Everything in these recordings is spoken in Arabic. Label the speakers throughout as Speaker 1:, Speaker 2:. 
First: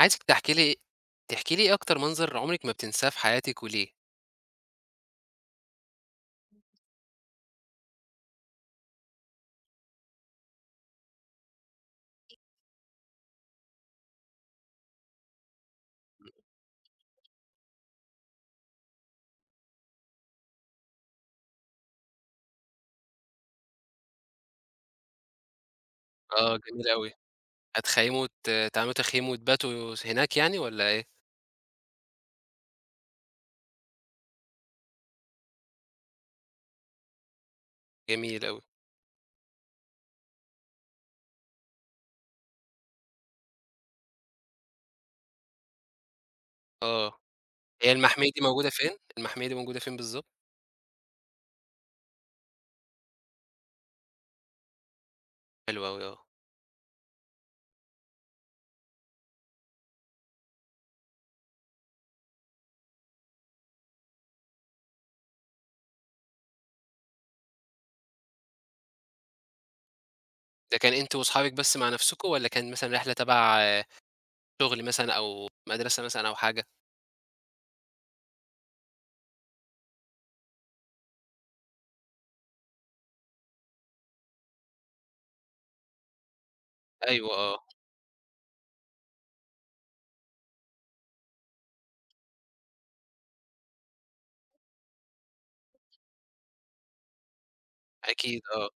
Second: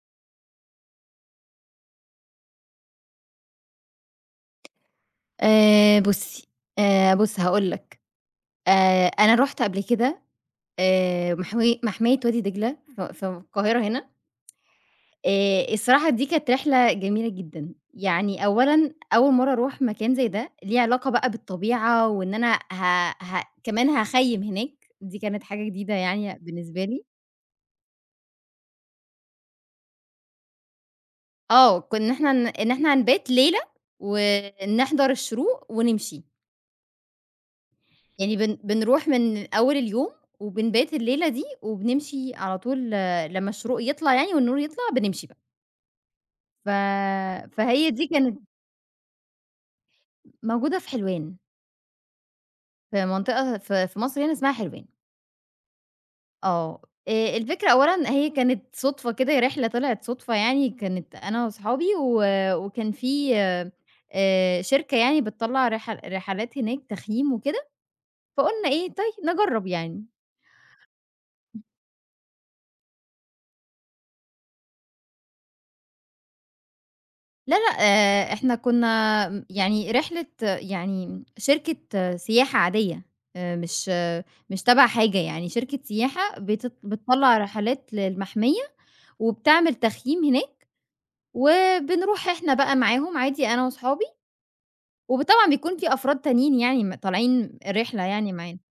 Speaker 1: عايزِك تحكي لي إيه أكتر منظر عمرِك ما بتنساه في حياتِك وليه؟
Speaker 2: بُصّي، بُص هاقول لك، أنا رُحت قبل كده محوي محمية وادي دجلة في القاهرة هنا. الصراحة دي كانت رحلة جميلة جدًا، يعني أولًا أول مرّة أروح مكان زي ده، ليه علاقة بقى بالطبيعة وإن أنا ه ه كمان هاخيّم هناك، دي كانت حاجة جديدة يعني
Speaker 1: آه،
Speaker 2: بالنسبة
Speaker 1: جميل
Speaker 2: لي.
Speaker 1: أوي. هتخيّموا وت تعملوا تخييم وتباتوا هناك يعني والّا إيه؟
Speaker 2: آه، كُنّا إحنا ن إن إحنا هنبات ليلة ونحضر الشروق ونمشي. يعني
Speaker 1: جميل أوي.
Speaker 2: بنروح من أول اليوم، وبنبات الليلة دي، وبنمشي على طول لمّا الشروق يطلع يعني والنور يطلع بنمشي بقى. ف
Speaker 1: آه.
Speaker 2: فهي
Speaker 1: هي
Speaker 2: دي
Speaker 1: المحمية
Speaker 2: كانت
Speaker 1: دي موجودة فين؟ المحمية دي موجودة فين بالضبط؟
Speaker 2: موجودة في حلوان، في منطقة في مصر هنا اسمها حلوان.
Speaker 1: حلو أوي آه.
Speaker 2: آه. الفكرة أولًا هي كانت صُدفة كده، رحلة طلعت صُدفة يعني، كانت أنا وأصحابي وكان في شركة يعني بتطلّع رحلات هناك تخييم وكده، فقُلنا إيه، طيب نجرّب يعني.
Speaker 1: ده كان أنتم وأصحابِك بس مع نفسكم والّا كان مثلًا رحلة تبع شغل مثلًا أو مدرسة مثلًا أو حاجة؟
Speaker 2: لا، لأ، إحنا كنا يعني رحلة يعني شركة سياحة عادية، مش آه، مش تبع حاجة يعني شركة سياحة
Speaker 1: أيوه
Speaker 2: بتطلّع
Speaker 1: آه،
Speaker 2: رحلات للمحمية، وبتعمل تخييم هناك، وبنروح إحنا بقى معاهم عادي أنا وصحابي، طبعًا بيكون في أفراد تانيين يعني طالعين الرحلة يعني
Speaker 1: أكيد
Speaker 2: معانا،
Speaker 1: آه.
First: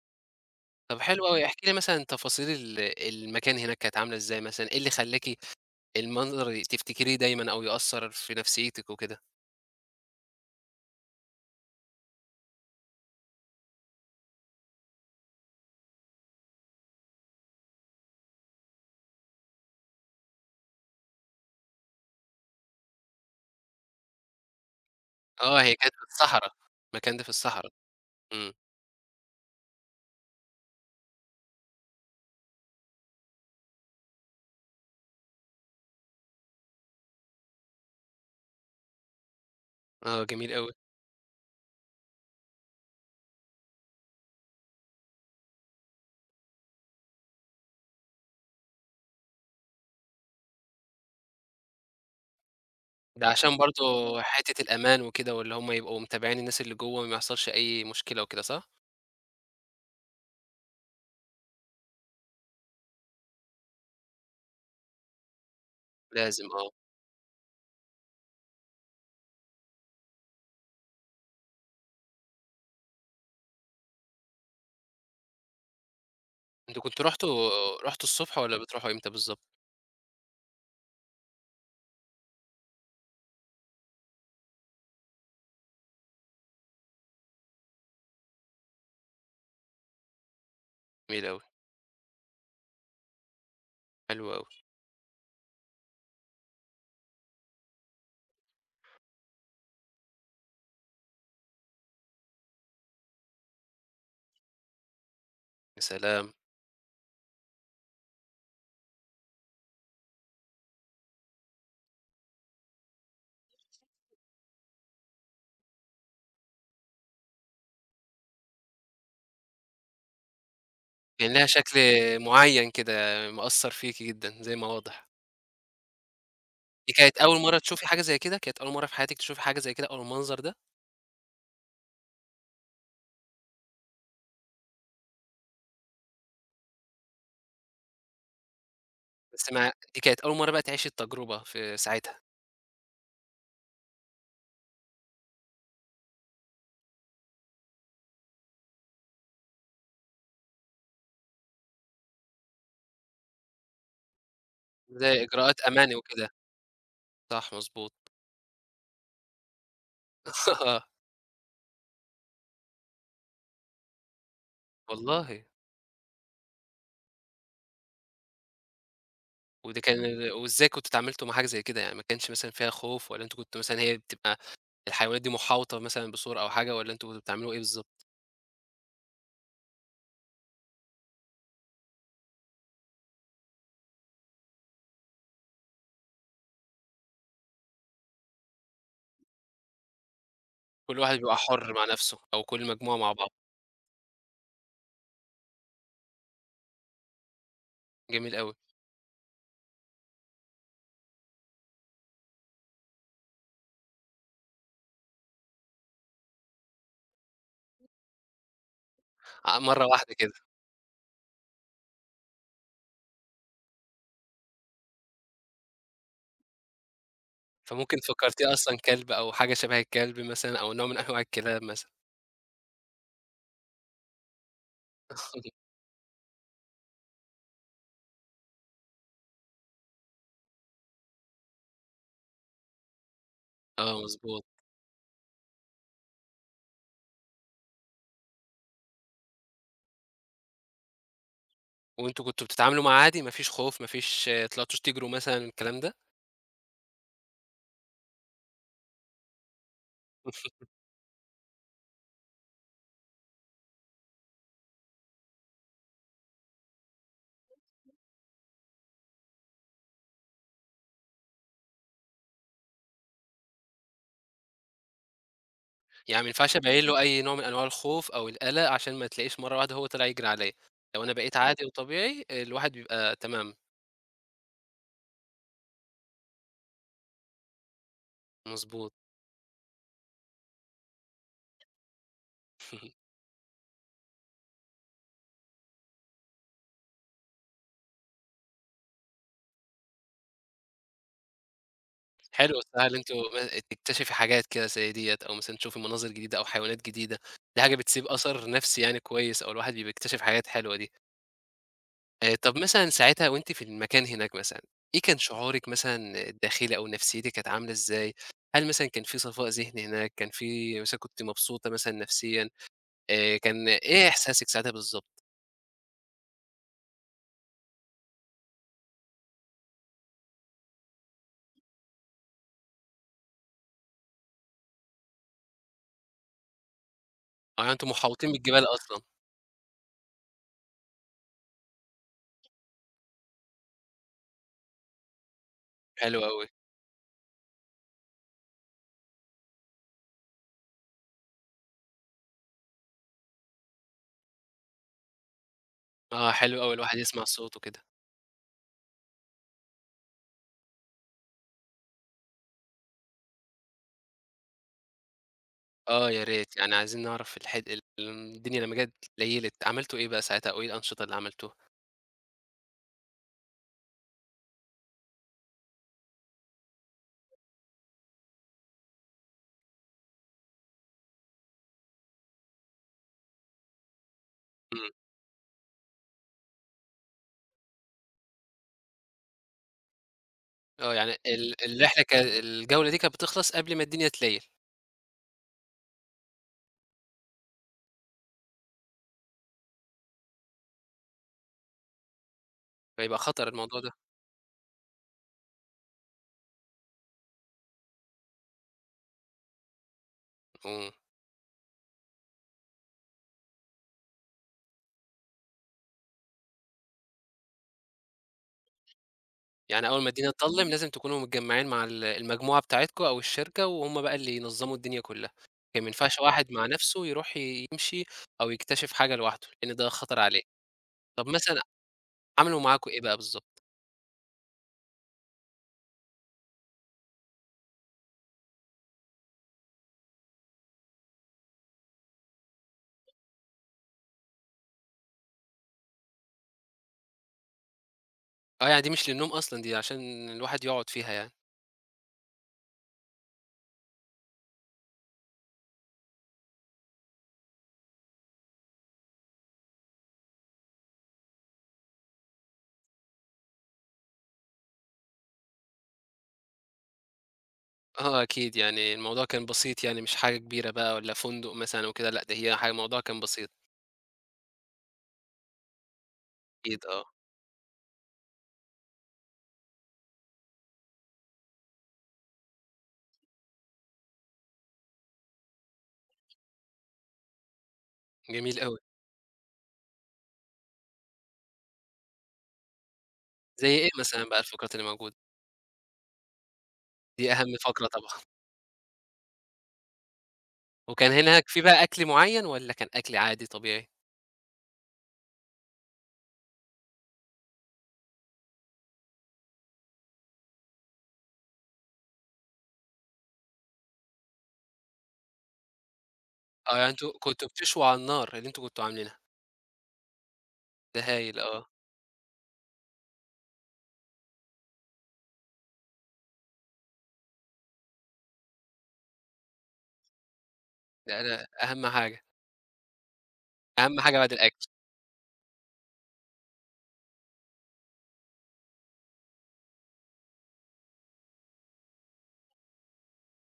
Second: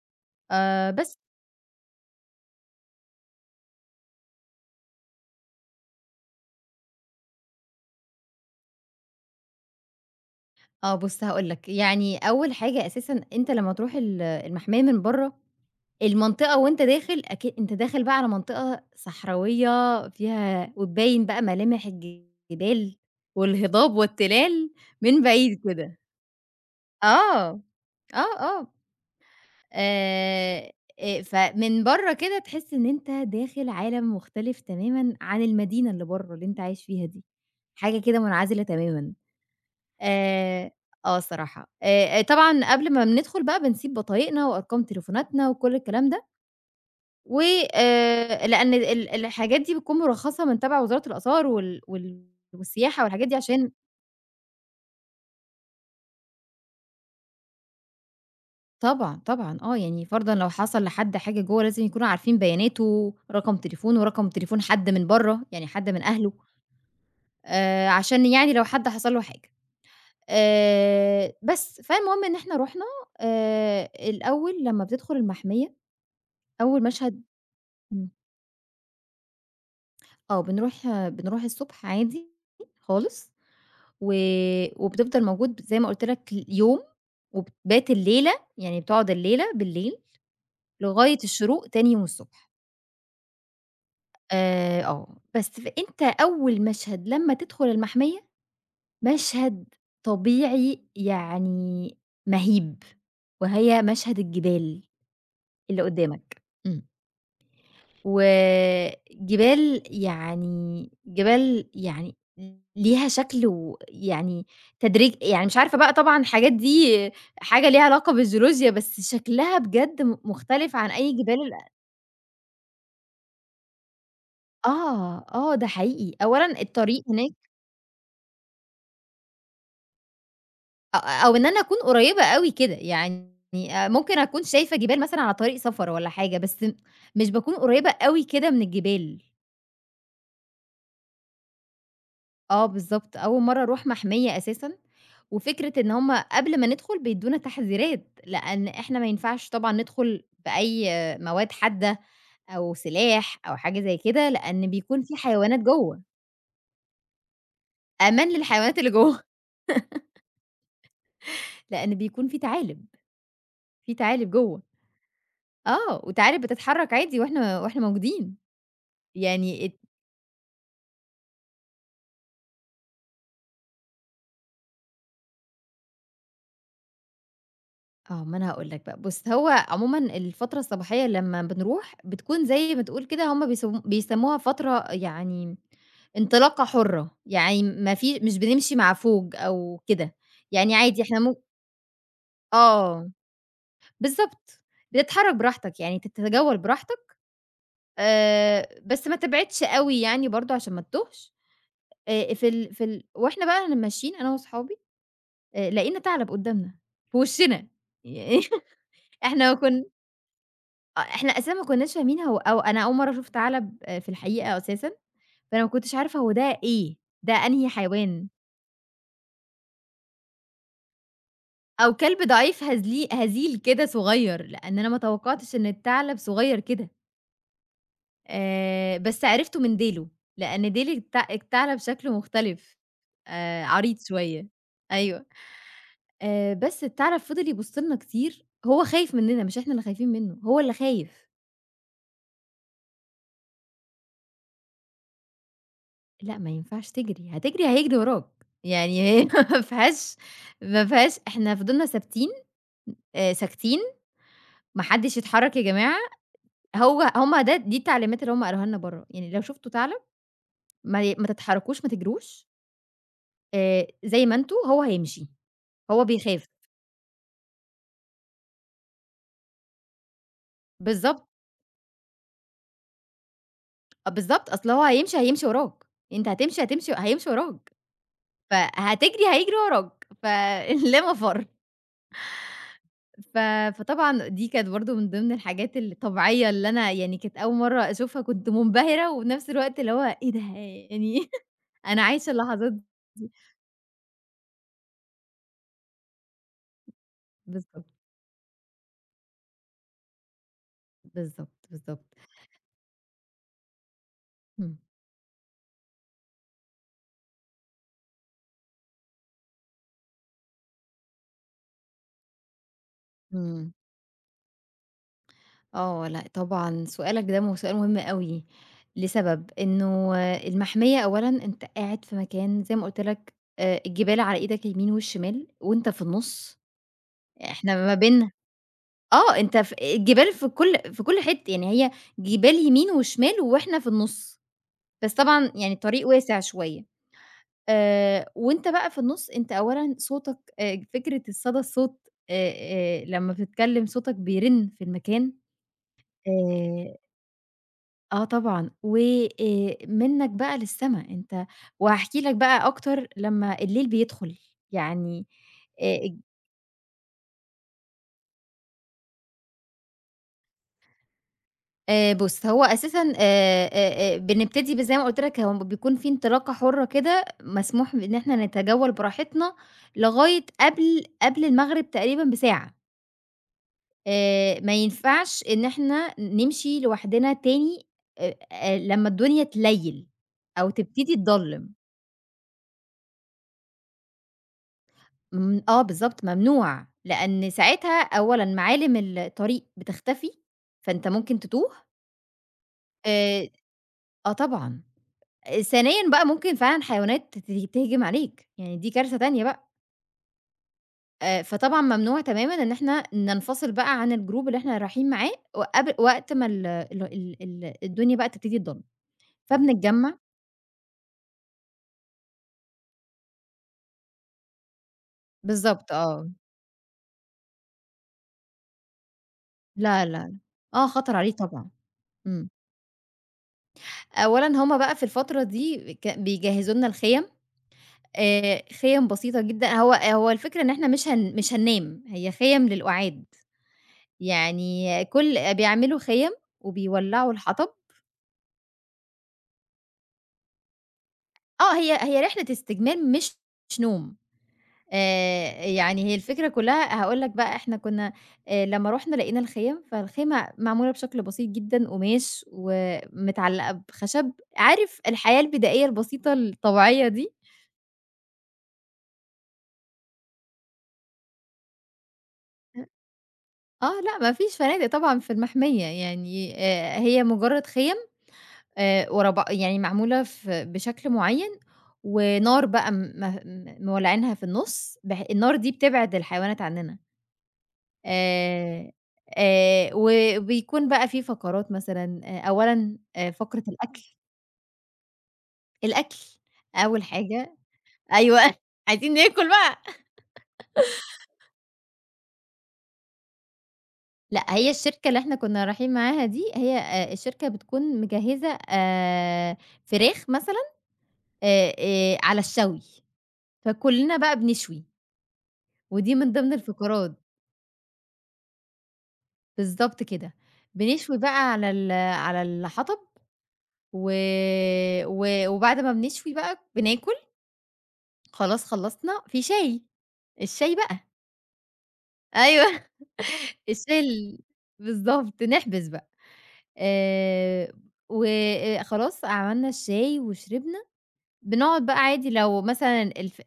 Speaker 1: طب
Speaker 2: بس.
Speaker 1: حلو أوي، احكي لي مثلًا تفاصيل ال المكان هناك كانت عاملة إزاي مثلًا؟ إيه اللي خلّاكِ المنظر تفتكريه دايمًا أو يأثّر في نفسيتِك وكده؟
Speaker 2: آه بُص هاقول لك، يعني أول حاجة أساسًا أنت لمّا تروح المحمية من برّه، المنطقة وأنت داخل أكي أنت داخل بقى على منطقة صحراوية فيها وتبين بقى ملامح الجبال والهضاب والتلال من
Speaker 1: آه،
Speaker 2: بعيد
Speaker 1: هي كانت
Speaker 2: كده.
Speaker 1: في الصحرا، المكان ده في
Speaker 2: آه،
Speaker 1: الصحرا،
Speaker 2: آه،
Speaker 1: إمم،
Speaker 2: آه، آآ، فمن برّه كده تحس إن أنت داخل عالم مختلف تمامًا عن المدينة اللي برّه اللي أنت عايش فيها دي، حاجة كده منعزلة تمامًا.
Speaker 1: آه، جميل أوي،
Speaker 2: آآ آه الصراحة. طبعًا قبل ما بندخل بقى بنسيب بطايقنا وأرقام تليفوناتنا وكل الكلام ده، و لإن الحاجات دي بتكون مرخصة من تبع وزارة الآثار والسياحة
Speaker 1: ده
Speaker 2: والحاجات دي
Speaker 1: عشان
Speaker 2: عشان
Speaker 1: برضه حتة الأمان وكده، واللي هم يبقوا متابعين الناس اللي جوّه ما يحصلش أي مشكلة وكده صح؟
Speaker 2: طبعًا، طبعًا آه. يعني فرضًا لو حصل لحد حاجة جوّه لازم يكونوا عارفين بياناته، رقم تليفونه، رقم تليفون حد من برّه، يعني حد من أهله،
Speaker 1: لازم آه،
Speaker 2: عشان يعني لو حد حصل له حاجة. بس، فالمهم إن إحنا رُحنا الأول لمّا بتدخل المحمية،
Speaker 1: أنتم
Speaker 2: أول
Speaker 1: كنتم
Speaker 2: مشهد.
Speaker 1: رُحتوا رُحتوا
Speaker 2: إمم.
Speaker 1: الصبح والّا بتروحوا إمتى بالضبط؟
Speaker 2: آه، بنروح الصبح عادي خالص، و وبتفضل موجود زي ما قُلت لك يوم، وبتبات الليلة، يعني بتقعد الليلة بالليل لغاية
Speaker 1: جميل أوي،
Speaker 2: الشروق تاني يوم الصبح.
Speaker 1: حلو أوي،
Speaker 2: آه، بس فأنت أول مشهد لمّا تدخل المحمية، مشهد طبيعي يعني مهيب، وهي مشهد الجبال
Speaker 1: يا
Speaker 2: اللي
Speaker 1: سلام!
Speaker 2: قدامك. إمم. وجبال يعني جبال يعني ليها شكل ويعني تدريج يعني مش عارفة بقى طبعًا الحاجات دي حاجة ليها علاقة بالجيولوجيا، بس شكلها بجد مختلف عن أي
Speaker 1: كان
Speaker 2: جبال
Speaker 1: ليها شكل معيّن كده مأثّر فيكِ جدًا زي ما واضح،
Speaker 2: آه، آه، ده حقيقي. أولًا
Speaker 1: دي
Speaker 2: الطريق
Speaker 1: كانت
Speaker 2: هناك
Speaker 1: أول مرّة تشوفي حاجة زي كده؟ كانت أول مرّة في حياتِك تشوفي حاجة زي كده أو المنظر ده؟
Speaker 2: أ أو إن أنا أكون قريبة أوي كده، يعني ممكن أكون شايفة جبال مثلًا على طريق سفر والّا حاجة، بس مش باكون قريبة أوي كده من الجبال.
Speaker 1: بس مع دي كانت أول مرّة بقى تعيشي التجربة في ساعتها،
Speaker 2: آه بالضبط، أول مرّة أروح محمية أساسًا، وفكرة إن هُم قبل ما ندخل بيدّونا تحذيرات، لأن إحنا ما ينفعش طبعًا ندخل بأي مواد حادة أو سلاح أو حاجة زي كده، لأن بيكون في
Speaker 1: زي
Speaker 2: حيوانات
Speaker 1: إجراءات أماني
Speaker 2: جوّه،
Speaker 1: وكده، صح مضبوط.
Speaker 2: أمان للحيوانات اللي جوّه، لأن بيكون في ثعالب، في ثعالب جوّه،
Speaker 1: والله!
Speaker 2: آه، وثعالب بتتحرك عادي وإحنا موجودين، يعني
Speaker 1: وده كان وإزاي كنتم اتعاملتوا مع حاجة زي كده يعني، ما كانش مثلًا فيها خوف والّا أنتم كنتوا مثلًا هي بتبقى الحيوانات دي محاوطة مثلًا بسور أو حاجة والّا أنتم كنتوا بتعملوا إيه بالضبط؟
Speaker 2: آه، ما أنا هاقول لك بقى، بُص هو عمومًا الفترة الصباحية لمّا بنروح بتكون زي ما تقول كده هُم بيسموها فترة يعني انطلاقة حرة، يعني ما في مش بنمشي مع فوج أو كده، يعني
Speaker 1: كل
Speaker 2: عادي
Speaker 1: واحد
Speaker 2: إحنا
Speaker 1: بيبقى حُر مع نَفْسه أو كل مجموعة
Speaker 2: آه،
Speaker 1: مع بعض،
Speaker 2: بالضبط، بتتحرك براحتك يعني تتجول براحتك
Speaker 1: جميل أوي،
Speaker 2: بس ما تبعدش أوي يعني برضه عشان ما تتوهش، في ال في ال وإحنا بقى ماشيين أنا وأصحابي لقينا ثعلب قدامنا في وشنا، يعني إحنا
Speaker 1: ع مرّة
Speaker 2: كن
Speaker 1: واحدة كده،
Speaker 2: آه، إحنا أساسًا ما كناش فاهمين هو أو أنا أول مرّة شُفت عَلَب في الحقيقة أساسًا، فأنا ما كنتش عارفة هو ده إيه، ده أنهي
Speaker 1: فممكن
Speaker 2: حيوان،
Speaker 1: فكّرتيه أصلًا كلب أو حاجة شَبه الكلب مثلًا أو نوع من أنواع الكلاب مثلًا،
Speaker 2: أو كلب ضعيف هزيل كده صغير، لإن أنا ما توقّعتش إن الثعلب صغير كده، بس عرفته من ديله، لإن ديل الثعلب شكله مختلف، عريض
Speaker 1: آه مضبوط،
Speaker 2: شوية، أيوه، بس الثعلب فضل يبُص لنا كتير، هو خايف مننا مش إحنا اللي خايفين منه، هو اللي خايف.
Speaker 1: وأنتم كنتوا بتتعاملوا معاه عادي ما فيش خوف ما فيش طلعتوش تجروا مثلًا الكلام ده؟
Speaker 2: لأ، ما ينفعش تجري، هتجري هيجري وراك، يعني هي ما فيهاش إحنا فضلنا ثابتين، ساكتين، ما حدش يتحرك يا جماعة، هو هم ده دي التعليمات اللي هم قالوها لنا برّه، يعني لو شفتوا ثعلب ما تتحركوش، ما تجروش، زي ما أنتم، هو هيمشي، هو
Speaker 1: يعني ما
Speaker 2: بيخاف،
Speaker 1: ينفعش أبيّن له أي نوع من أنواع الخوف أو القلق، عشان ما تلاقيش مرّة واحدة هو طلع يجري عليّا، لو أنا
Speaker 2: بالضبط،
Speaker 1: بقيت عادي وطبيعي، الواحد بيبقى تمام،
Speaker 2: بالضبط، أصل هو هيمشي، هيمشي وراك، أنت هتمشي، هتمشي هيمشي وراك،
Speaker 1: مضبوط.
Speaker 2: فهتجري هيجري وراك، فلا مفر. ف فطبعًا دي كانت برضه من ضمن الحاجات الطبيعية اللي أنا يعني كانت أول مرّة أشوفها كنت منبهرة، وفي نفس الوقت اللي هو إيه ده يعني أنا عايشة
Speaker 1: حلو
Speaker 2: اللحظات
Speaker 1: السهر اللي أنتِ
Speaker 2: دي
Speaker 1: م تكتشفي حاجات كده زي ديّة، أو مثلًا تشوفي مناظر جديدة أو حيوانات جديدة، دي حاجة
Speaker 2: بالضبط،
Speaker 1: بتسيب أثر نفسي يعني كويس، أو الواحد بيبقى بيكتشف حاجات حلوة دي.
Speaker 2: بالضبط، بالضبط.
Speaker 1: طب مثلًا ساعتها وأنتِ في المكان هناك مثلًا،
Speaker 2: إمم.
Speaker 1: إيه كان شعورِك مثلًا الداخلي أو نفسيتِك كانت عاملة إزاي؟ هل مثلًا كان في صفاء ذهني هناك، كان في مثلًا كنتِ مبسوطة مثلًا نفسيًا، كان
Speaker 2: إمم.
Speaker 1: إيه إحساسِك ساعتها بالضبط؟
Speaker 2: آه، لأ طبعًا سؤالك ده سؤال مهم أوي، لسبب إنه المحمية أولًا أنت قاعد في مكان زي ما قُلت لك الجبال على إيدك اليمين والشمال وأنت في النُص،
Speaker 1: آه، يعني
Speaker 2: إحنا
Speaker 1: أنتم
Speaker 2: ما بين
Speaker 1: محاوطين بالجبال أصلًا،
Speaker 2: آه، أنت الجبال في كل حتّة، يعني هي جبال يمين وشمال وإحنا في النُص، بس طبعًا يعني الطريق
Speaker 1: حلو
Speaker 2: واسع
Speaker 1: أوي،
Speaker 2: شوية، وأنت بقى في النُص أنت أولًا صوتك فكرة الصدى الصوت آآ، لمّا بتتكلم صوتك بيرن في المكان
Speaker 1: آه، حلو أوي
Speaker 2: آآ،
Speaker 1: الواحد يسمع الصوت وكده،
Speaker 2: آه طبعًا، منّك بقى للسما أنت وهاحكي لك بقى أكتر لمّا الليل بيدخل، يعني
Speaker 1: آه،
Speaker 2: آآ،
Speaker 1: يا ريت يعني عايزين نعرف الحد ال الدنيا لمّا جت ليّلت عملتوا إيه بقى ساعتها أو إيه الأنشطة اللي عملتوها؟
Speaker 2: بُص، هو أساسًا بنبتدي زي ما قُلت لك هو بيكون في انطلاقة حُرة كده، مسموح بإن إحنا نتجول براحتنا لغاية قبل المغرب تقريبًا بساعة، ما
Speaker 1: إمم،
Speaker 2: ينفعش إن إحنا نمشي لوحدنا تاني لمّا الدنيا تليل أو
Speaker 1: آه،
Speaker 2: تبتدي
Speaker 1: يعني ال
Speaker 2: تضلّم،
Speaker 1: الرحلة ك الجولة دي كانت بتخلص قبل ما الدنيا تليل،
Speaker 2: آه بالضبط ممنوع، لأن ساعتها أولًا معالم الطريق بتختفي، فأنت ممكن تتوه،
Speaker 1: فيبقى خطر
Speaker 2: آآ
Speaker 1: الموضوع ده،
Speaker 2: آه طبعًا. ثانيًا بقى ممكن فعلًا حيوانات ت ت تهجم عليك، يعني دي كارثة تانية بقى،
Speaker 1: إمم،
Speaker 2: فطبعًا ممنوع تمامًا إن إحنا ننفصل بقى عن الgroup اللي إحنا رايحين معاه وقبل وقت ما ال ال ال ال الدنيا بقى تبتدي تضلّم،
Speaker 1: يعني أول ما
Speaker 2: فبنتجمّع
Speaker 1: الدنيا تضلّم لازم تكونوا متجمّعين مع المجموعة بتاعتكم أو الشركة وهُم بقى اللي ينظموا الدنيا كلها، لكن ما
Speaker 2: بالضبط
Speaker 1: ينفعش
Speaker 2: آه،
Speaker 1: واحد مع نفسه يروح يمشي أو يكتشف حاجة لوحده، لإن ده
Speaker 2: لا،
Speaker 1: خطر
Speaker 2: لا،
Speaker 1: عليه،
Speaker 2: آه خطر
Speaker 1: طب
Speaker 2: عليه
Speaker 1: مثلًا
Speaker 2: طبعًا، إمم،
Speaker 1: عملوا معاكم إيه بقى بالضبط؟
Speaker 2: أولًا هُم بقى في الفترة دي بيجهّزوا لنا الخيم، خيم بسيطة جدًا هو الفكرة إن إحنا مش هننام، هي خيم للأُعاد، يعني بيعملوا خيم وبيولّعوا الحطب
Speaker 1: آه، يعني دي مش للنوم أصلًا، دي عشان الواحد يقعد فيها يعني.
Speaker 2: آه، هي رحلة استجمام مش مش نوم، يعني هي الفكرة كلّها هاقول لك بقى إحنا كنا لمّا رُحنا لقينا الخيام، فالخيمة معمولة بشكل بسيط جدًا قماش ومتعلّقة بخشب، عارف الحياة البدائية البسيطة الطبيعية دي؟
Speaker 1: آه، أكيد يعني الموضوع كان بسيط يعني مش حاجة كبيرة بقى والّا فندق مثلًا وكده، لأ ده هي حاجة الموضوع كان بسيط،
Speaker 2: آه، لأ ما فيش فنادق طبعًا في المحمية، يعني
Speaker 1: أكيد آه،
Speaker 2: هي مجرّد خيم ورا بع يعني معمولة بشكل معيّن ونار بقى م م مولعينها في النُص، النار دي بتبعد الحيوانات عنّنا.
Speaker 1: جميل أوي.
Speaker 2: آآ وبيكون بقى في فقرات مثلًا أولًا فقرة
Speaker 1: زي إيه
Speaker 2: الأكل،
Speaker 1: مثلًا بقى الفقرات اللي موجودة؟
Speaker 2: الأكل أول
Speaker 1: دي أهم
Speaker 2: حاجة.
Speaker 1: فقرة طبعًا.
Speaker 2: أيوه عايزين ناكل بقى.
Speaker 1: وكان هناك في بقى أكل معين والّا كان أكل عادي طبيعي؟
Speaker 2: لأ هي الشركة اللي إحنا كنا رايحين معاها دي هي الشركة بتكون مجهّزة فراخ مثلًا على الشوي، فكلنا بقى بنشوي، ودي من ضمن
Speaker 1: آه، يعني أنتم
Speaker 2: الفقرات،
Speaker 1: كنتم بتشووا على النار اللي أنتم كنتم عاملينها،
Speaker 2: بالضبط كده،
Speaker 1: ده
Speaker 2: بنشوي
Speaker 1: هايل
Speaker 2: بقى
Speaker 1: آه،
Speaker 2: على الحطب و و وبعد ما بنشوي بقى بناكل. خلاص خلّصنا، في شاي، الشاي بقى
Speaker 1: ده أهم حاجة،
Speaker 2: أيوه
Speaker 1: أهم
Speaker 2: الشاي
Speaker 1: حاجة بعد الأكل.
Speaker 2: بالضبط، نحبس بقى آآ، و خلاص عملنا الشاي وشربنا، بنقعد بقى عادي لو مثلًا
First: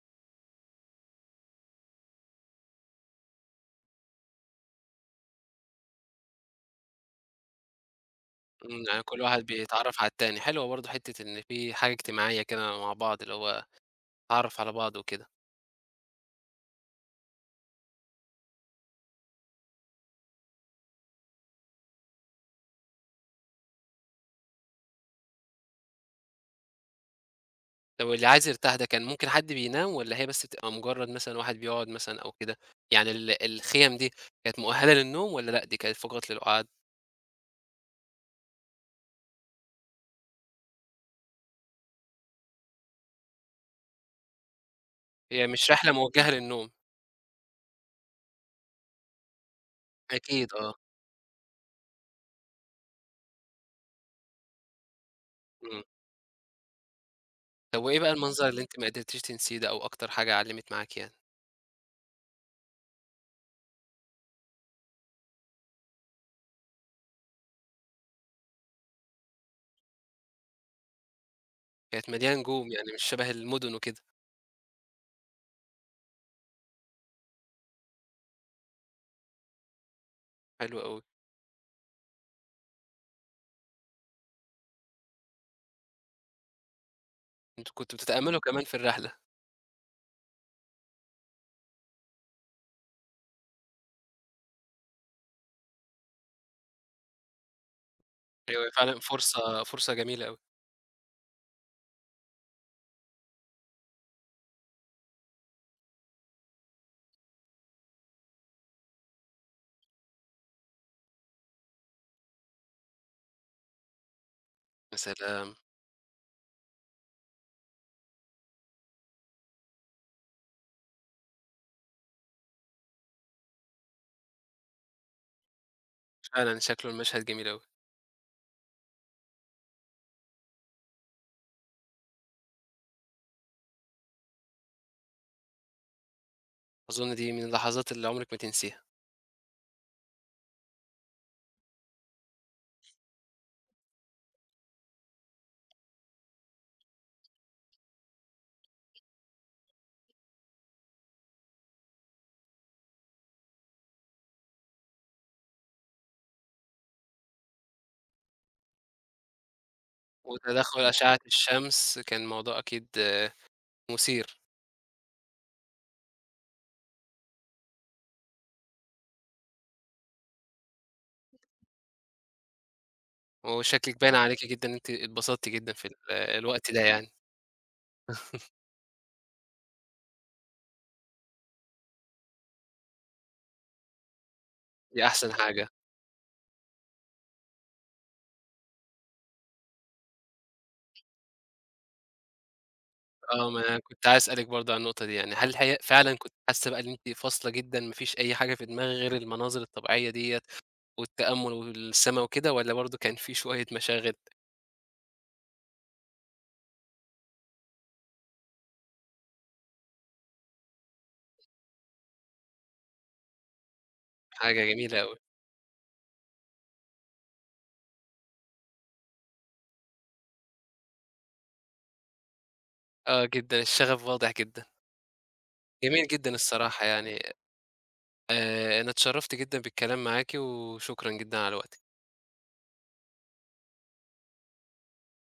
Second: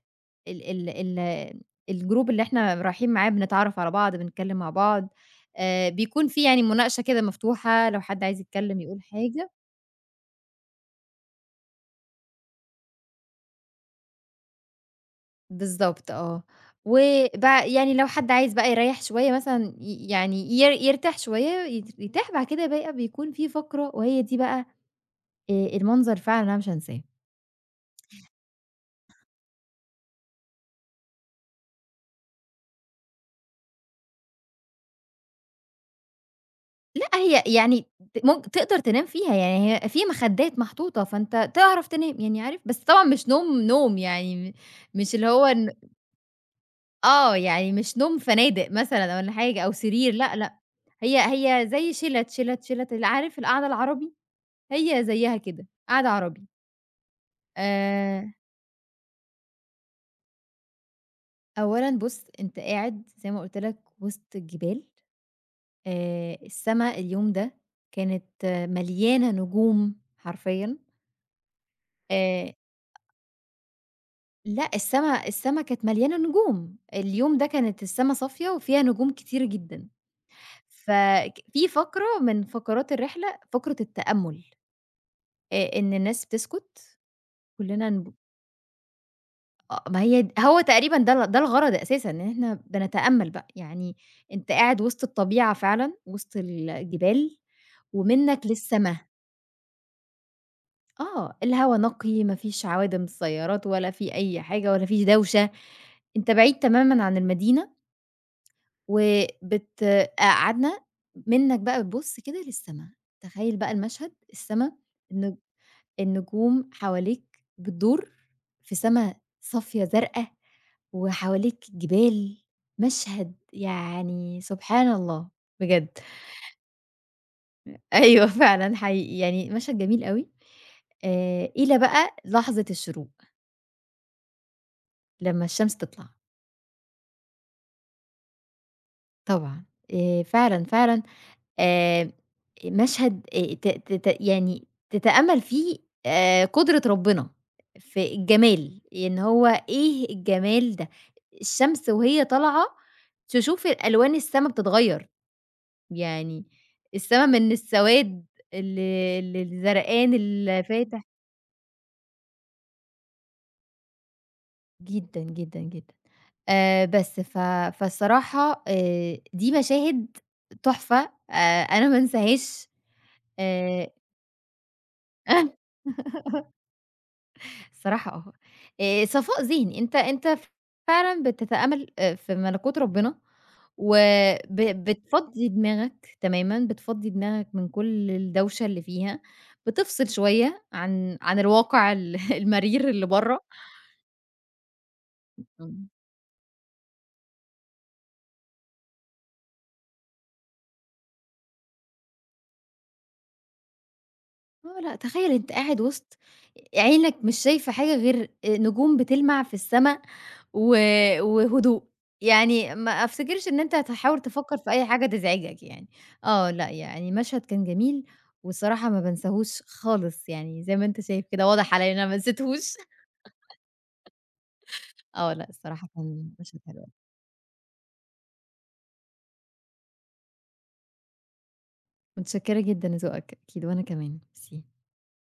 Speaker 2: ال ال ال الgroup اللي إحنا رايحين معاه بنتعرف على بعض، بنتكلم مع بعض بيكون في يعني مناقشة كده مفتوحة، لو حد عايز يتكلم
Speaker 1: إمم، يعني
Speaker 2: يقول
Speaker 1: كل واحد
Speaker 2: حاجة
Speaker 1: بيتعرّف على التاني، حلوة برضه حتّة إن في حاجة اجتماعية كده مع بعض، اللي هو نتعرّف على بعض وكده.
Speaker 2: بالضبط آه. وبقى يعني لو حد عايز بقى يريّح شوية مثلًا يعني يرتاح شوية يرتاح، بعد كده بقى بيكون في فقرة وهي دي بقى المنظر فعلًا أنا مش هانساه.
Speaker 1: طب واللي عايز يرتاح ده كان ممكن حد بينام والّا هي بس بتبقى مجرّد مثلًا واحد بيقعد مثلًا أو كده؟ يعني الخيم دي كانت مؤهلة للنوم والّا لأ دي كانت فقط للقعاد؟
Speaker 2: لأ هي يعني ت مم تقدر تنام فيها، يعني هي في مخدات محطوطة فأنت تعرف تنام، يعني عارف بس طبعًا مش نوم، نوم يعني مش اللي هو
Speaker 1: هي مش
Speaker 2: إن
Speaker 1: رحلة موجهة للنوم.
Speaker 2: آه، يعني مش نوم فنادق مثلًا والّا حاجة أو سرير لأ،
Speaker 1: أكيد
Speaker 2: لأ.
Speaker 1: آه.
Speaker 2: هي هي زي شِلَت، شِلَت، شِلَت، عارف القعدة العربي؟ هي زيّها كده،
Speaker 1: إمم.
Speaker 2: قعدة عربي.
Speaker 1: طب وإيه بقى
Speaker 2: آآ،
Speaker 1: المنظر اللي أنتِ ما قدرتيش تنسيه ده أو أكتر حاجة علّمت معاكِ يعني؟
Speaker 2: أولًا بُص، أنت قاعد زي ما قُلت لك وسط الجبال، السما اليوم ده كانت مليانة نجوم حرفيًا،
Speaker 1: كانت مليانة
Speaker 2: آآ،
Speaker 1: نجوم يعني مش شبه المدن وكده.
Speaker 2: لأ السما كانت مليانة نجوم، اليوم ده كانت السما صافية وفيها نجوم كتير جدًا،
Speaker 1: حلو أوي.
Speaker 2: في فقرة من فقرات الرحلة، فقرة التأمُّل، إن الناس بتسكت،
Speaker 1: أنتم
Speaker 2: كلنا
Speaker 1: كنتم بتتأملوا كمان في الرحلة.
Speaker 2: آه، ما هي هو تقريبًا ده ال ده الغرض أساسًا، إن إحنا بنتأمَّل بقى، يعني أنت قاعد وسط الطبيعة فعلًا، وسط الجبال، ومنّك
Speaker 1: أيوه
Speaker 2: للسما،
Speaker 1: فعلًا فرصة جميلة أوي.
Speaker 2: آه، الهوا نقي، ما فيش عوادم سيارات ولا في أي حاجة ولا فيش دوشة، أنت بعيد تمامًا عن المدينة، وبت قعدنا منّك بقى بتبُص كده للسما، تخيّل بقى المشهد، السما،
Speaker 1: يا
Speaker 2: إن
Speaker 1: سلام!
Speaker 2: النجوم حواليك بتدور في سما صافية زرقا، وحواليك جبال، مشهد يعني سبحان الله بجد.
Speaker 1: فعلًا شكله المشهد جميل أوي.
Speaker 2: أيوه فعلًا حقيقي، يعني مشهد جميل أوي، إلى بقى لحظة الشروق لمّا الشمس تطلع،
Speaker 1: أظن دي من اللحظات اللي عمرِك ما تنسيها.
Speaker 2: طبعًا فعلًا، فعلًا آآ مشهد ت تت يعني تتأمّل فيه قُدرة ربنا في الجمال، إن هو إيه الجمال ده، الشمس وهي طالعة تشوف ألوان السما بتتغيّر، يعني السما من السواد ل للزرقان
Speaker 1: وتدخُّل
Speaker 2: الفاتح
Speaker 1: أشعة الشمس كان موضوع أكيد مثير،
Speaker 2: جدًا، جدًا، جدًا. بس فالصراحة دي مشاهد تحفة أنا ما انساهاش آآ
Speaker 1: وشكلِك باين عليكِ جدًا إن أنتِ اتبسطتِ جدًا في ال آه، الوقت ده يعني،
Speaker 2: الصراحة آه. صفاء ذهني، أنت فعلًا بتتأمل في ملكوت ربنا
Speaker 1: دي أحسن
Speaker 2: بتفضّي
Speaker 1: حاجة.
Speaker 2: دماغك تمامًا، بتفضّي دماغك من كل الدوشة اللي فيها، بتفصل شوية عن الواقع المرير اللي برّه.
Speaker 1: آه، ما أنا كنت عايز أسألِك برضه عن النقطة دي يعني، هل هي
Speaker 2: إمم.
Speaker 1: فعلًا كنتِ حاسة بقى إن أنتِ فاصلة جدًا ما فيش أي حاجة في دماغِك غير المناظر الطبيعية ديّة والتأمُّل والسما وكده والّا برضه كان في شوية مشاغل؟
Speaker 2: آه، لأ تخيّل أنت قاعد وسط عينك مش شايفة حاجة غير نجوم بتلمع في السما و وهدوء، يعني ما أفتكرش إن أنت هتحاول تفكّر
Speaker 1: حاجة
Speaker 2: في أي
Speaker 1: جميلة
Speaker 2: حاجة
Speaker 1: أوي.
Speaker 2: تزعجك يعني، آه، لأ يعني مشهد كان جميل والصراحة ما بانساهوش خالص يعني زي ما أنت شايف كده واضح عليَّ إن أنا ما نسيتهوش
Speaker 1: آه جدًا، الشغف واضح جدًا.
Speaker 2: آه، لأ الصراحة
Speaker 1: جميل
Speaker 2: كان
Speaker 1: جدًا
Speaker 2: مشهد حلو
Speaker 1: الصراحة
Speaker 2: أوي،
Speaker 1: يعني، أنا اتشرّفت جدًا بالكلام معاكِ وشكرًا جدًا على الوقت.
Speaker 2: متشكرة جدًا لذوقك أكيد وأنا كمان، ميرسي.